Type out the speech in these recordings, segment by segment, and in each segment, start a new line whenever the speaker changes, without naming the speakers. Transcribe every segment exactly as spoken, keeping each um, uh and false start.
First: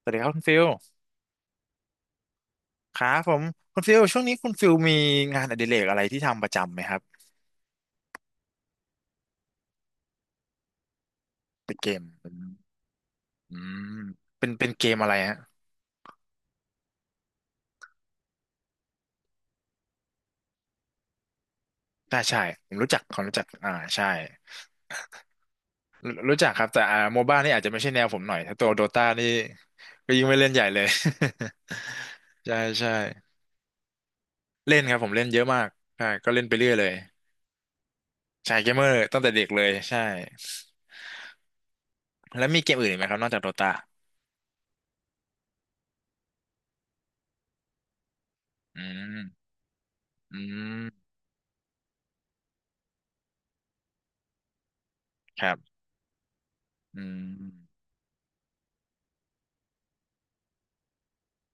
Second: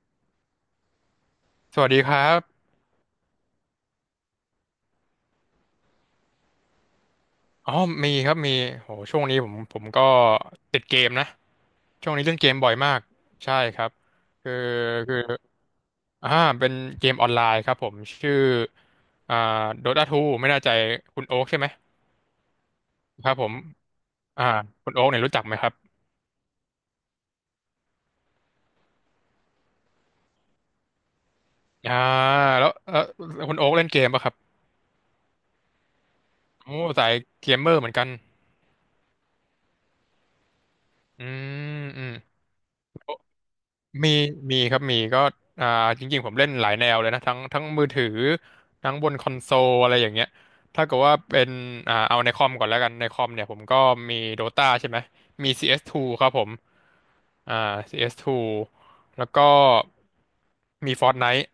สวัสดีครับคุณฟิล
สวัสดีครับ
ครับผมคุณฟิลช่วงนี้คุณฟิลมีงานอดิเรกอะไรที่ทำประจำไหมครับ
อ๋อมีครับมีโหช่วงนี้ผมผมก็ติดเกมนะ
เป็นเกม
ช่วงนี้
เป็น
เล่นเกมบ่อยมาก
อื
ใช่ค
ม
รับ
เป็น
คือ
เป็นเกมอะไร
คือ
ฮะ
อ่าเป็นเกมออนไลน์ครับผมชื่ออ่า Dota ทูไม่แน่ใจคุณโอ๊คใช่ไหม
ใช่ใช่ผมรู้จักผม
ครั
รู้
บ
จั
ผ
ก
ม
อ่าใช่
อ่าคุณโอ๊คเนี่ยรู้จักไหมครับ
รู้รู้จักครับแต่อ่าโมบ้านี่อาจจะไม่ใช่แนวผมหน่อยถ้าตัวโดตานี่ก็ยิ่งไม่เล่นใหญ่เลย
อ่า
ใช่
แล้ว
ใช่
เออคุณโอ๊คเล่นเกมป่ะครับ
เล่นครับผมเล่นเยอะมากใช่ก็เล่นไปเรื่อย
โอ้
เลย
สายเกมเมอร์เหมือนกัน
ใช่เกมเมอร์ตั้งแต่เด็กเลยใช่
อืมอืม
แล้วมีเกมอื่นอีกไหมครับนอกจากโดตา
มีมีครับมีก็อ่าจริงๆผมเล่นหลายแนวเลยนะทั้งทั้งมือถือ
อื
ทั้งบน
ม
คอนโซลอะไรอย่างเงี้ย
อื
ถ้าเกิด
ม
ว่าเป็นอ่าเอาในคอมก่อนแล้วกันในคอมเนี่ยผมก็มี Dota ใช่ไหม
ค
มี
รับ
ซี เอส ทู ครับผม
อืม
อ่า ซี เอส ทู แล้วก็มี Fortnite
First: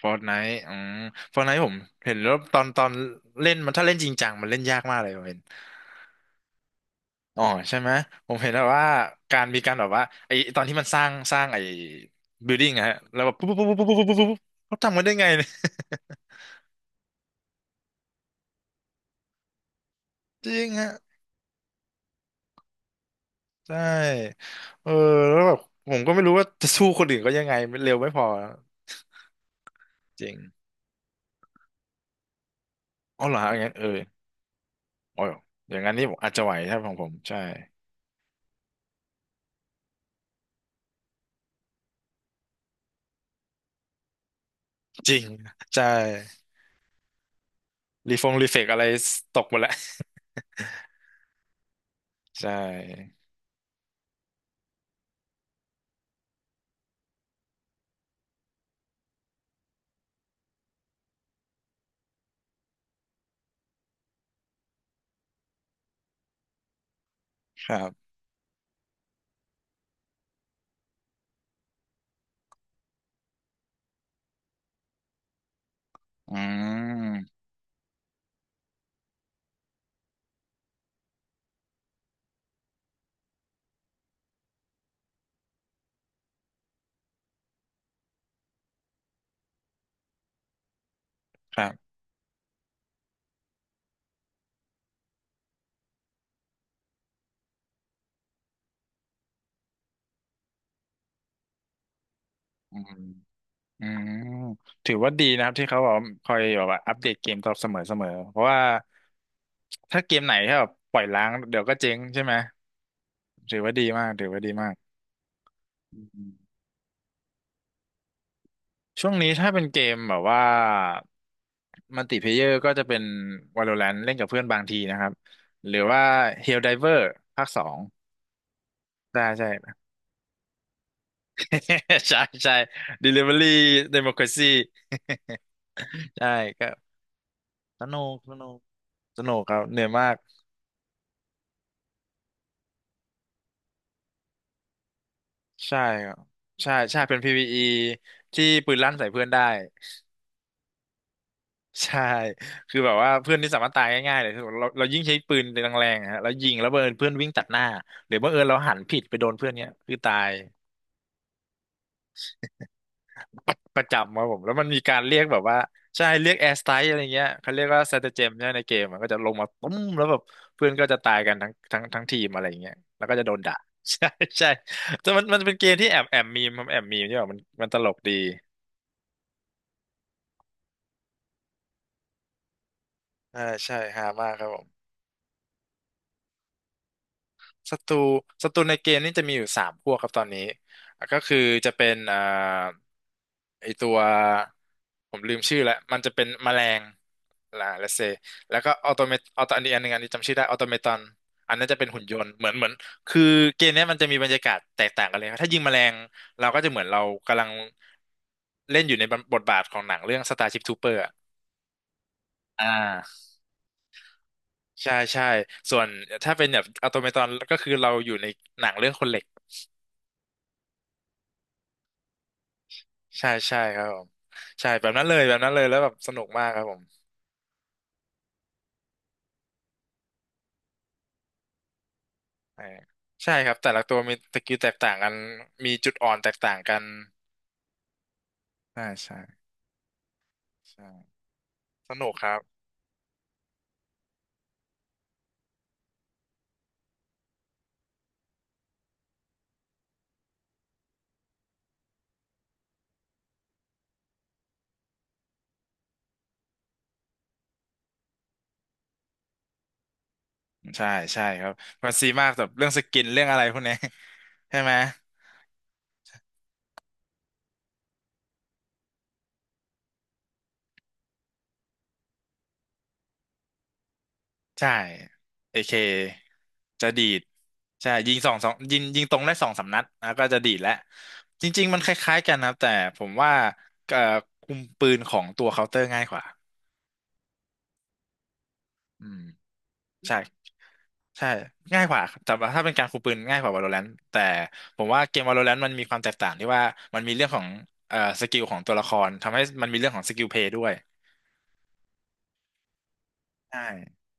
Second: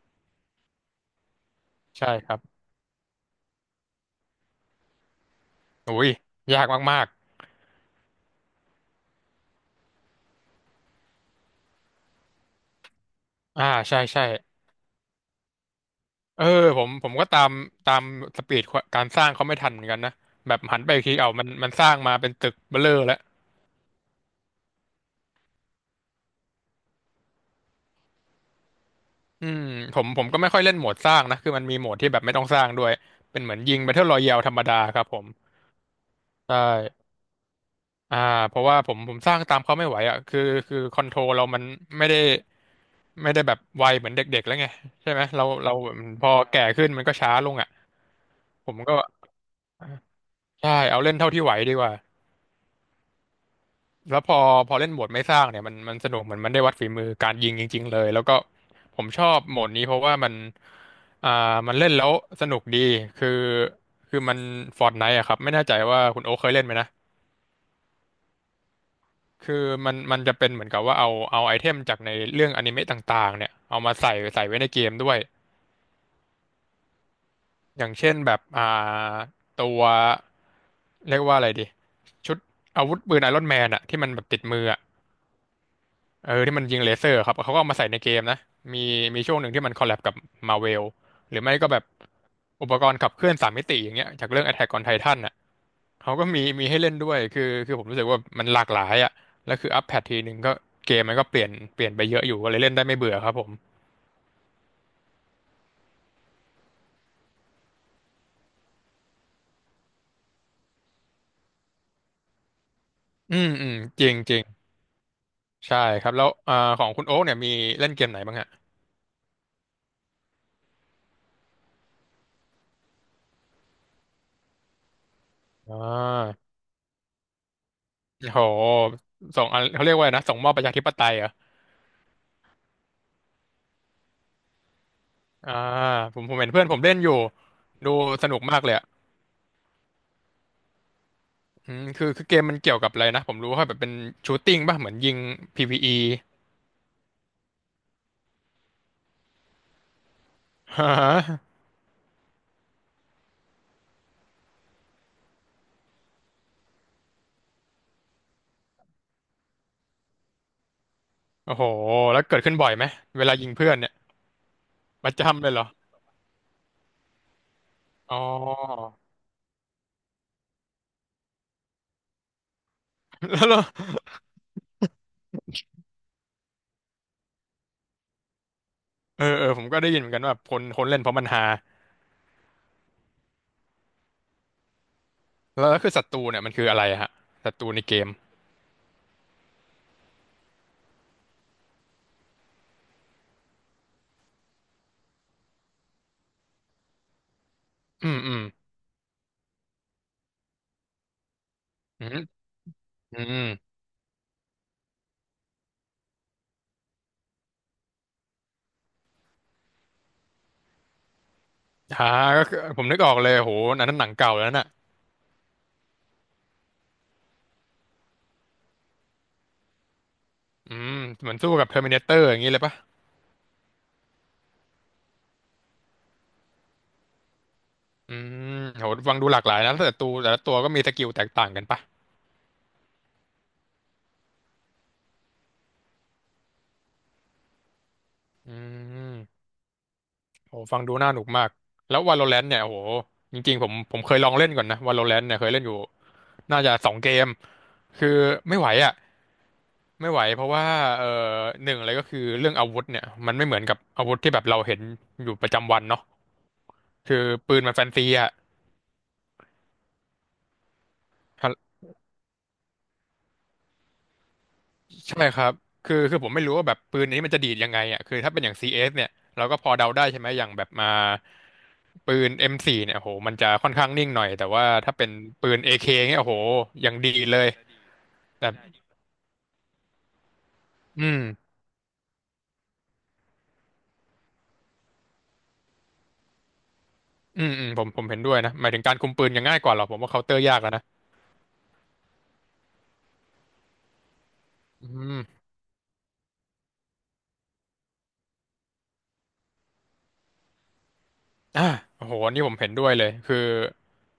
ฟอร์ n ไนท์อืมฟอร์ n ไนท์ผม
ใช่
เห็น
ค
แล้
รั
ว
บ
ตอนตอนเล่นมันถ้าเล่นจริงจังมันเล่นยากมากเลยผมเห็น
อุ้ยยากมาก
อ๋อใช่ไหมผมเห็นแบบวว่าการมีการแบบว่าไอตอนที่มันสร้างสร้างไอบิลดิ้งฮะแล้วแบบปุ๊บปุ๊
ๆอ่า
บปุ๊บปุ๊บ
ใช่
ปุ๊บปุ๊บ
ใช่
ปุ๊บปุ๊บเขาทำกันได้ไงเนี่ย
เออผมผมก็ตามตามสปีดการสร้างเขาไม่ทันเหมือนกันนะ
จ
แบ
ริ
บ
ง
หันไป
ฮะ
อีกทีเอามันมันสร้างมาเป็นตึกเบ้อเร่อแล้ว
ใช่เออแล้วแบบผมก็ไม่รู้ว่าจะสู้คนอื่นก็ยังไงมันเร็วไม่พอ
อืมผมผ
จ
ม
ริง
ก็ไม่ค่อยเล่นโหมดสร้างนะคือมันมีโหมดที่แบบไม่ต้องสร้างด้วย
อ๋อเหรอ
เป็นเห
ฮะอ
มือ
ย่า
น
งนั้น
ยิง
เออ
Battle Royale ธรรมดาครับผ
อ๋อ
ม
อย่างนั้นนี่ผมอาจจะไห
ใช
วถ้าของผ
่
มใช่
อ่าเพราะว่าผมผมสร้างตามเขาไม่ไหวอ่ะคือคือคอนโทรลเรามันไม่ได้ไม่ได้แบบไวเหมือนเด็กๆแล้วไงใช่
จริ
ไหม
ง
เราเรา
ใช่
พอแก่ขึ้นมันก็ช้าลงอ่ะ
รีฟงรีเฟก
ผม
อะไร
ก็
ตกหมดแล้ว
ใช่เอาเล่นเท่าที่ไหวดีกว่า
ใช่
แล้วพอพอเล่นโหมดไม่สร้างเนี่ยมันมันสนุกเหมือนมันได้วัดฝีมือการยิงจริงๆเลยแล้วก็ผมชอบโหมดนี้เพราะว่ามันอ่ามันเล่นแล้วสนุกดีคือคือมัน Fortnite อะครับไม่แน่ใจว่าคุณโอ๊คเคยเล่นไหมนะ
ครับ
คือมันมันจะเป็นเหมือนกับว่าเอาเอาไอเทมจากในเรื่องอนิเมะต่างๆเนี่ยเอามาใส่ใส่ไว้ในเกมด้วย
อืม
อย่างเช่นแบบอ่าตัวเรียกว่าอะไรดีชุดอาวุธปืนไอรอนแมนอะที่มันแบบติดมืออะ เออที่มันยิงเลเซอร์ครับเขาก็เอามาใส่ในเกมนะมีมีช่วงหนึ่งที่มันคอลแลบกับมาเวลหรือไม่
ครั
ก็แบบ
บ
อุปกรณ์ขับเคลื่อนสามมิติอย่างเงี้ยจากเรื่อง Attack on Titan น่ะเขาก็มีมีให้เล่นด้วยคือคือผมรู้สึกว่ามันหลากหลายอ่ะแล้วคืออัปแพททีหนึ่งก็เกมมันก็เปลี่ยนเปลี่ยนไปเยอะอยู่ก็เลยเล่
อื
นได้
ม
ไม่เบื่อครับผม
อืมถือว่าดีนะครับที่เขาแบบคอยแบบว่าอัปเดตเกมตลอดเสมอเสมอเพราะว่าถ้าเกมไหนที่แบบปล่อยล้างเดี๋ยวก็เจ๊งใช่ไหม
อืม
ถือ
อื
ว่า
ม
ดี
จ
มาก
ริง
ถือ
จริ
ว่า
ง
ดีมาก
ใช่
อื
ครับแล้ว
ม
อ่าของคุณโอ๊กเนี่ยมีเล่นเกมไหนบ้างฮะ
ช่วงนี้ถ้าเป็นเกมแบบว่ามัลติเพลเยอร์ก็จะเป็น Valorant เล่นกับเพื่อนบางทีนะครับ ห
อ่
รือว่า
า
Helldiver ภาคสอง
โห
ใช่
ส่
ใช่
งอะไรเขาเรียกว่าอะไรนะส่งมอบประชาธิปไตยเหรอ
ใช่ใช่ Delivery Democracy
อ่าผม
ใช่
ผมเห็นเพื่อ
ก็
นผมเล่นอยู่
ส
ดู
นุก
ส
ส
นุก
นุก
มากเลย
สนุกครับเหนื่อยมาก
อืมคือคือเกมมันเกี่ยวกับอะไรนะผมรู้ว่าแบบเป็นชูตติ้งป่ะเหมือนยิง
ใช่
พี วี อี
ครับใช่ใช่เป็น พี วี อี ที่ปืนลั่นใส่เพื่อนได้
ฮะ
ใช่คือแบบว่าเพื่อนที่สามารถตายง่ายๆเลยคือเราเรายิ่งใช้ปืนแรงๆอะฮะแล้วยิงแล้วบังเอิญเพื่อนวิ่งตัดหน้าหรือบังเอิญเราหันผิดไปโดนเพื่อนเนี้ยคือตาย
โอ้โหแล้วเกิดขึ้นบ่อยไหมเวลายิ
ป
ง
ระ
เพื่อน
ประ
เนี่ย
จำครับผมแล้วมันมีการ
ป
เรี
ระ
ยกแบบ
จำเลย
ว่า
เหรอ
ใช่เรียกแอร์สไตล์อะไรเงี้ยเขาเรียกว่าสเต
อ๋อ
เจมเนี่ยในเกมมันก็จะลงมาตุ้มแล้วแบบเพื่อนก็จะตายกันทั้งทั้งทั้งทีมอะไรเงี้ยแล้วก็จะโดน
แล้วเห
ด่า
รอ
ใช่ใช่แต่มันมันเป็นเกมที่แอบแอบมีมครับแอบมีมใช่ป่ะมันมันตลกดี
เออเออผมก็ได้ยินเหมือนกันว่าคนคนเล่นเพราะมันฮา
อ่าใช่ฮามากครับผม
แล้วแล้วคือศัตรูเนี่ยมันคืออะไรฮะศัตรู
ศั
ใน
ต
เก
รู
ม
ศัตรูในเกมนี่จะมีอยู่สามพวกครับตอนนี้อ่ะก็คือจะเป็นเอ่อไอตัวผมลืมชื่อแล้วมันจะเป็นแมลงล่ะ let's
อื
say
มอืม
แล้วก็ออโตเมตออโตอันนี้อันหนึงอันนี้จำชื่อได้ออโตเมตอนอันนั้นจะเป็นหุ่
อื
นย
ม
นต์เหมือนเหมือน
อื
คือ
ม
เกมเนี้ยมันจะมีบรรยากาศแตกต่างกันเลยครับถ้ายิงแมลงเราก็จะเหมือนเรากำลังเล่นอยู่ในบทบาทของหนังเรื่อง Starship Trooper อะ
ฮาก็คือ
อ่
ผมนึกออก
า
เลยโหอันนั้นหนังเก่าแล้วน่ะ
ใช่ใช่ส่วนถ้าเป็นแบบออโตเมตอนก็คือเราอยู่ในหนังเรื่องคนเหล็ก
อืมเหมือนสู้กับ Terminator อย่างนี้เลยป่ะ
ใช่ใช่ครับผมใช่แบบนั้นเลยแบบนั้นเลยแล้วแบบสนุกมากครับผม
อืมโหฟังดูหลากหลายนะแต่ละตัวแต่ละตัวก็มีสกิลแตกต่างกันป่ะ
เออใช่ครับแต่ละตัวมีสกิลแตกต่างกันมีจุดอ่อนแตกต่างกัน
อื
ใช่ใช่
ม โอ้ฟัง
ใช่
ดูน่าหนุกมาก
ส
แล้ว
นุกครับ
Valorant เนี่ยโอ้โหจริงๆผมผมเคยลองเล่นก่อนนะ Valorant เนี่ยเคยเล่นอยู่น่าจะสองเกมคือไม่ไหวอ่ะไม่ไหวเพราะว่าเอ่อหนึ่งเลยก็คือเรื่องอาวุธเนี่ยมันไม่เหมือนกับอาวุธที่แบบเราเห็นอยู่ประจำวันเนาะคือปืนมันแฟนซีอ่ะ
ใช่ใช่ครับมันซีมากแบบเรื่องสกินเรื่องอะไรพวกเนี้ยใช่ไหม
ใช่ครับคือคือผมไม่รู้ว่าแบบปืนนี้มันจะดีดยังไงอ่ะคือถ้าเป็นอย่าง ซี เอส เอสเนี่ยเราก็พอเดาได้ใช่ไหมอย่างแบบมาปืน เอ็ม โฟร์ เนี่ยโอ้โหมันจะค่อนข้างนิ่งหน่อยแต่ว่า
ใช่
ถ้าเป็นปื
เอ
นเ k
เค
เคเนี่ยโอ้โหอ
จะ
ย่าง
ดี
ดี
ด
ดเลย
ใช่ยิงสองสองยิงยิงตรงได้สองสามนัดแล้วก็จะดีดแล้ว
อืม
จริงๆมันคล้ายๆกันนะครับแต่ผมว่าเอ่อคุมปืนของตัวเคาน์เตอร์ง่ายกว่า
อืมอืมผมผมเห็นด้วยนะหมายถึงการ
อื
คุม
ม
ปืนยังง่ายกว่าหรอกผมว่า
ใช่
เคาน์เตอร์ยากแล้วนะ
ใช่ง่ายกว่าแต่ว่าถ้าเป็นการคุมปืนง่ายกว่า Valorant แต่ผม
อื
ว่า
ม
เกม Valorant มันมีความแตกต่างที่ว่ามันมีเรื่องของเอ่อสกิลของตัวละครทำให้มันมีเรื่องของสกิลเพลย์ด้วย
อ่าโอ้โหอันนี่ผมเห็นด้วยเลยคือ
ใช่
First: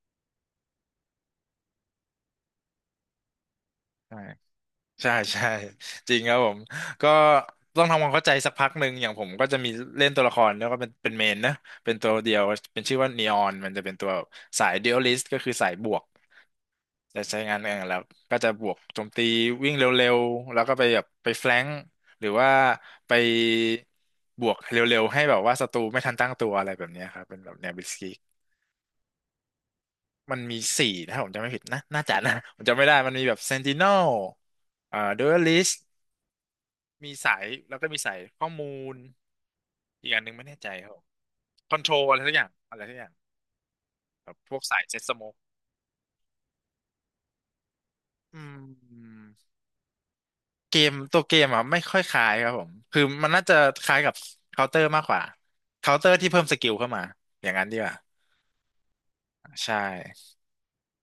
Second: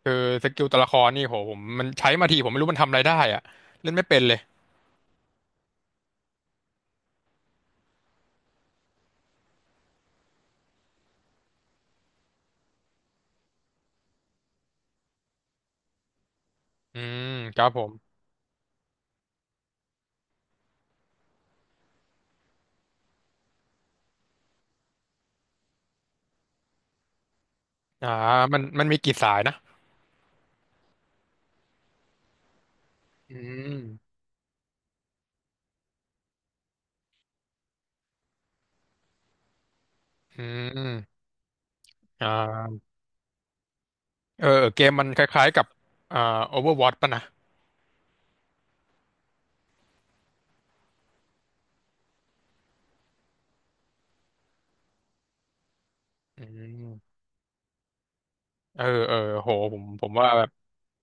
คือสกิลตัวละครนี่โหผมมันใช้มาทีผมไม่รู้มันทำอะไรได้อะเล่นไม่
ใช่
เป็นเลย
ใช่ใช่จริงครับผมก็ต้องทำความเข้าใจสักพักหนึ่งอย่างผมก็จะมีเล่นตัวละครแล้วก็เป็นเป็นเมนนะเป็นตัวเดียวเป็นชื่อว่านีออนมันจะเป็นตัวสายเด เอ แอล ไอ ลิสต์ก็คือสายบวก
อื
จะ
ม
ใช้งา
ค
น
รั
เอ
บ
ง
ผม
แล้วก็จะบวกโจมตีวิ่งเร็วๆแล้วก็ไปแบบไปแฟลงก์หรือว่าไปบวกเร็วๆให้แบบว่าศัตรูไม่ทันตั้งตัวอะไรแบบเนี้ยครับเป็นแบบแนวบิสกิ
อ่า
ก
มันมันมีกี่สายนะ
มันมีสี่ถ้าผมจำไม่ผิดนะน่าจะนะผมจำไม่ได้มันมีแบ
อื
บเซนติ เอ็น น แอล
ม
เอ่อดูอลิสมีสายแล้วก็มีสายข้อมูลอีกอันหนึง
อื
ไม่แน่ใจครับ
ม
คอนโทรลอะไรทุกอย่าง
อ่า
อะไรทุกอย่างแบบ
เออ
พวก
เออ
สา
เก
ย
ม
เซ็ต
มัน
ส
ค
โมก
ล้ายๆกับอ่า Overwatch ป่ะนะ
อืม เกมตัวเกมอ่ะไม่ค่อยคล้ายครับผมคือมันน่าจะคล้ายกับเคาน์เตอร์มากกว่าเคาน์เตอร์ที่เพิ่
อื
มสกิลเข้ามา
ม
อย่างนั้นดีกว่า
เออเออโห
ใช
ผมผมว่า
่
แบบ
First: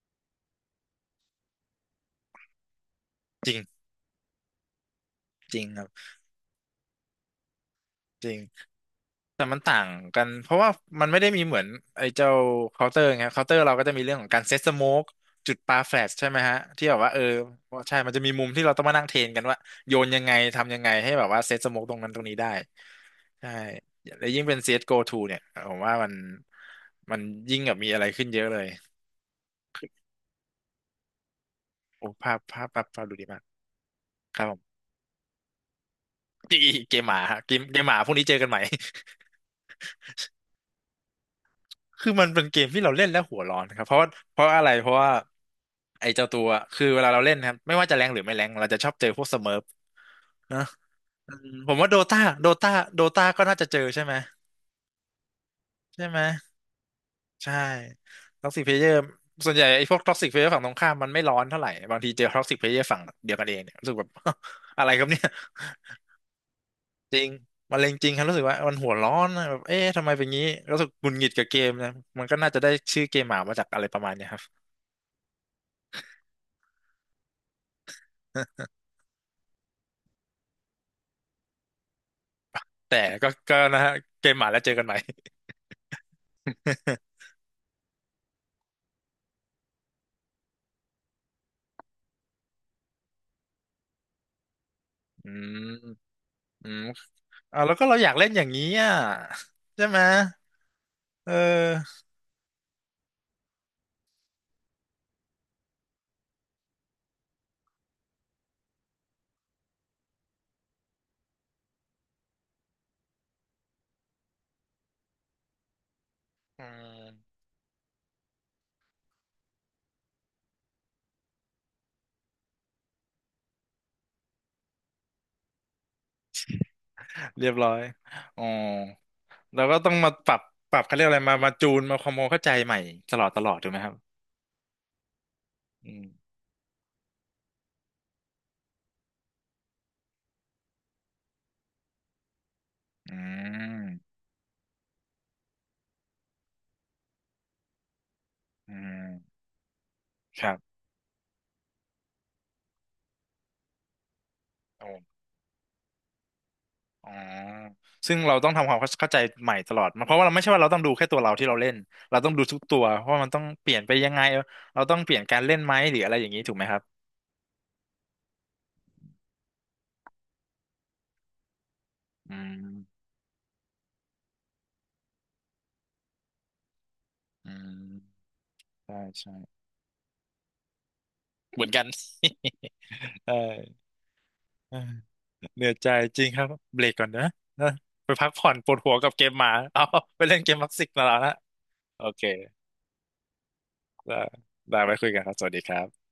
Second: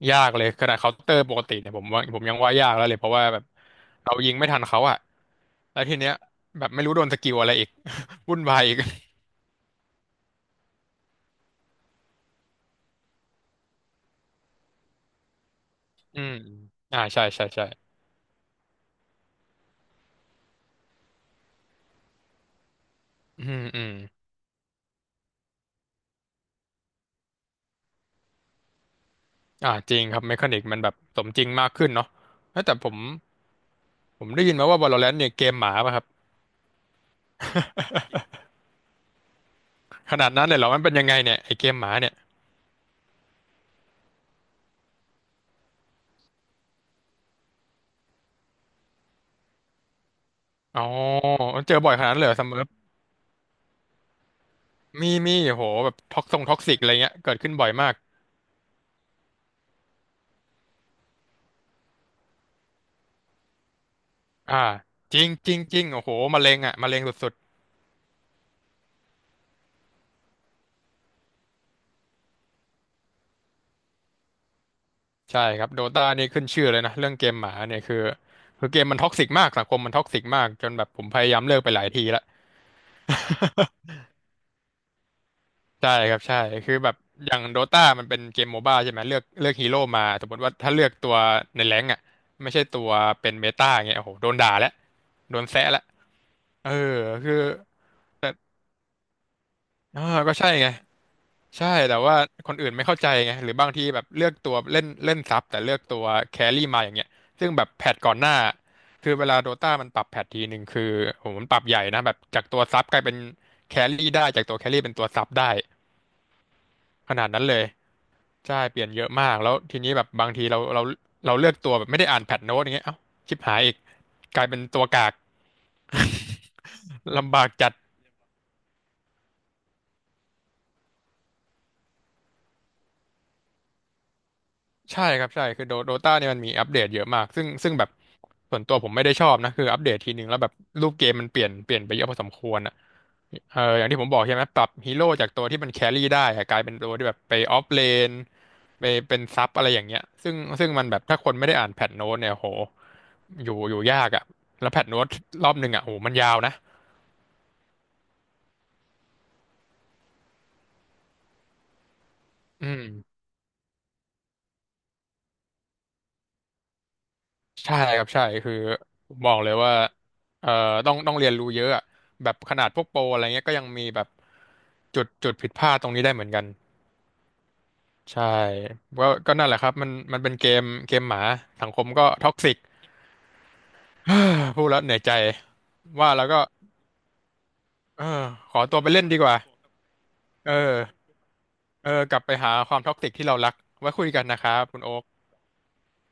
ยากเลยขนาดเคาน์เตอร์ปกติเนี่ยผมว่าผมยังว่ายากแล้วเลยเพราะว่าแบบ
จริง
เรายิงไม่ทันเขาอะ
จริง
แล้
ค
ว
รับ
ทีเนี้ยแบบไม่รู้โดนสกิลอะไรอีก
จ ริ
วุ่
ง
นวายอีก
แต่มันต่างกันเพราะว่ามันไม่ได้มีเหมือนไอ้เจ้าเคาน์เตอร์ไงเคาน์เตอร์เราก็จะมีเรื่องของการเซตสโมกจุดปาแฟลช
อื
ใช่
ม
ไหมฮะที่แบ
อ่า
บว่าเออ
ใช่ใช่ใช่
ใช่มันจะมีมุมที่เราต้องมานั่งเทรนกันว่าโยนยังไงทำยังไงให้แบบว่าเซตสโมกตรงนั้นตรงนี้ได้
อื
ใช่
มอืม
แล้วยิ่งเป็น ซี เอส จี โอ ูเนี่ยผมว่ามันมันยิ่งแบบมีอะไรขึ้นเยอะเลย
อ่าจริงครับเมคานิกมันแบบสมจริงมากขึ้นเนาะ
โอ้ภาพ
เอ้
ภา
ย
พ
แต่
ภาพ
ผม
ภาพดูดีมาก
ผม
ค
ได้
รับผ
ยิน
ม
มาว่า Valorant เนี่ยเกมหมาป่ะครับ
เกมหมาฮะเกมเกมหมาพรุ่งนี้เจอกันใหม่
ขนาดนั้นเลยเหรอมันเป็นยังไงเนี่ยไอเกมหมา
คือ
เนี่ย
มันเป็นเกมที่เราเล่นแล้วหัวร้อนครับเพราะว่าเพราะอะไรเพราะว่าไอ้เจ้าตัวคือเวลาเราเล่นนะครับไม่ว่าจะแรงหรือไม่แรงเราจะชอบเจอพวกสเมิร์ฟนะ
อ๋อ
อืมผ
เจ
ม
อ
ว่า
บ่อ
โด
ยขนาด
ตา
นั้นเลยเหรอซั
โด
มเมอร์
ตาโดตาก็น่าจะเจอใช่ไหม
มีมีโหแบบ
ใช่ไหม
ท็อกซงท็อกซิกอะไรเงี้ยเกิดขึ้
ใช่
นบ่อยมาก
ท็อกซิกเพลเยอร์ส่วนใหญ่ไอ้พวกท็อกซิกเพลเยอร์ฝั่งตรงข้ามมันไม่ร้อนเท่าไหร่บางทีเจอท็อกซิกเพลเยอร์ฝั่งเดียวกันเองเนี่ยรู้สึกแบบ
อ่า
อะไรครับ
จ
เนี่ย
ริงจริงจริงโอ้โหมะเร็งอ่ะมะเร็ง
จริ
สุ
ง
ดๆ
มะเร็งจริงครับรู้สึกว่ามันหัวร้อนนะแบบเอ๊ะทำไมเป็นงี้รู้สึกหงุดหงิดกับเกมนะมันก็น่าจะได้ชื่อเกมหมามาจากอะไรประมาณเนี้ยครับ
ใช่ครับโดตานี่ขึ้นชื่อเลยนะเรื่องเกมหมาเนี่ยคือคือเกมมันท็อกซิกมากสังคมมันท็อกซิกมากจนแบบผมพยายามเลิกไปหลายทีละ
แต่ก็ก็นะฮะเกมหมาแล้วเจอกันใหม่
ใช่ครับใช่คือแบบอ ย่างโดตามันเป็นเกมโมบ้าใช่ไหมเลือกเลือกฮีโร่มาสมมติว่าถ้าเลือกตัวในแรงค์อ่ะไม่ใช่ตัวเป็นเมตาเงี้ยโอ้โหโดนด่าแล้ว
อื
โดนแซะแล้ว
มอื
เออ
ม
คือ
อ่าแล้วก็เราอยากเล่
แต่
นอย่างนี้อ่ะใช่ไห
เอ
ม
อก็ใช่ไง
เอ
ใช่
อ
แต่ว่าคนอื่นไม่เข้าใจไงหรือบางทีแบบเลือกตัวเล่นเล่นซับแต่เลือกตัวแครี่มาอย่างเงี้ยซึ่งแบบแพทก่อนหน้าคือเวลาโดต้ามันปรับแพททีหนึ่งคือโหมันปรับใหญ่นะแบบจากตัวซับกลายเป็นแครี่ได้จากตัวแครี่เป็นตัวซับได้
อื
ขนาด
ม
นั้นเลยใช่เปลี่ยนเยอะมากแล้วทีนี้แบบบางทีเราเราเราเลือกตัวแบบไม่ได้อ่านแพทโน้ตอย่างเงี้ยเอ้าชิบหายอีกกลายเป็นตัวกากลำบา
เรี
ก
ยบร้
จั
อ
ด
ยอ๋อแล้าก็ต้องมาปรับปรับเขาเรียกอะไรมามาจูนมาความเข้าใจใหม่ตลอดตลอดถูกไหมครับ
ใช่ครับใช่คือโดโด
อืม
ตาเนี่ยมันมีอัปเดตเยอะมากซึ่งซึ่งแบบส่วนตัวผมไม่ได้ชอบนะคืออัปเดตทีนึงแล้วแบบรูปเกมมันเปลี่ยนเปลี่ยนไปเยอะพอสมควรอ่ะ
อื
เอออย่างที่ผม
ม
บอกใช่ไหมปรับฮีโร่จากตัวที่มันแครี่ได้อะกลายเป็นตัวที่แบบไปออฟเลน
อื
ไปเป็น
ม
ซับอะไรอย่างเงี้ยซึ่ง
ครั
ซึ่ง
บ
มันแบบถ้าคนไม่ได้อ่านแพทโน้ตเนี่ยโหอยู่อยู่ยากอ่ะแล้วแพท
โอ้
โน้ตรอบหนึ่งอ่ะโหมันยาวนะ
อ๋อซึ่งเราต้องทำความเข้าใจใหม่ตลอดมันเพราะว่าเราไม่ใช่ว่าเราต้องดูแค่ตัวเราที่เราเล่นเราต้องดูทุก
อื
ตั
ม
วเพราะว่ามันต้องเปลี่ยนไปยังไงเราต้องเปลี่ยนการเล่นไหมหรืออะไรอย่างนี้ถูกไหมครับ
ใช่ครับใช่คือบอกเลยว่าเอ่อต้องต้องเรียนรู้เยอะอะแบ
อื
บขนาดพวกโปร
ม
อะไรเงี้ยก็ยังมีแบบจุดจุดผิดพลาดตรงนี้ได้เหมือนกัน
อื
ใช่
มใช่
ก็ก็
ใช่
นั่นแหละครับมันมันเป็นเกมเกมหมา
เหมื
สั
อน
งค
กัน
มก็ท็อกซิก
ใช่
พูด
เออ
แล้วเหนื่อยใจ
เหนื่อยใจ
ว่า
จ
แล้
ริ
ว
ง
ก็
ครับเบรกก่อนนะนะ
เอ
ไป
อ
พักผ่อ
ข
น
อ
ปว
ตั
ด
วไป
หัว
เล่น
กับ
ดี
เก
ก
ม
ว่า
หมาเอา ไปเล่น
เอ
เก
อ
มพับสิกมาแล้วนะ
เออ
โอ
กลั
เค
บไปหาความท็อกซิกที่เรารักไว้คุย
ได้
กันนะครับคุ
ได้
ณโอ๊
ไว้คุยกันครับสวัสดีครับ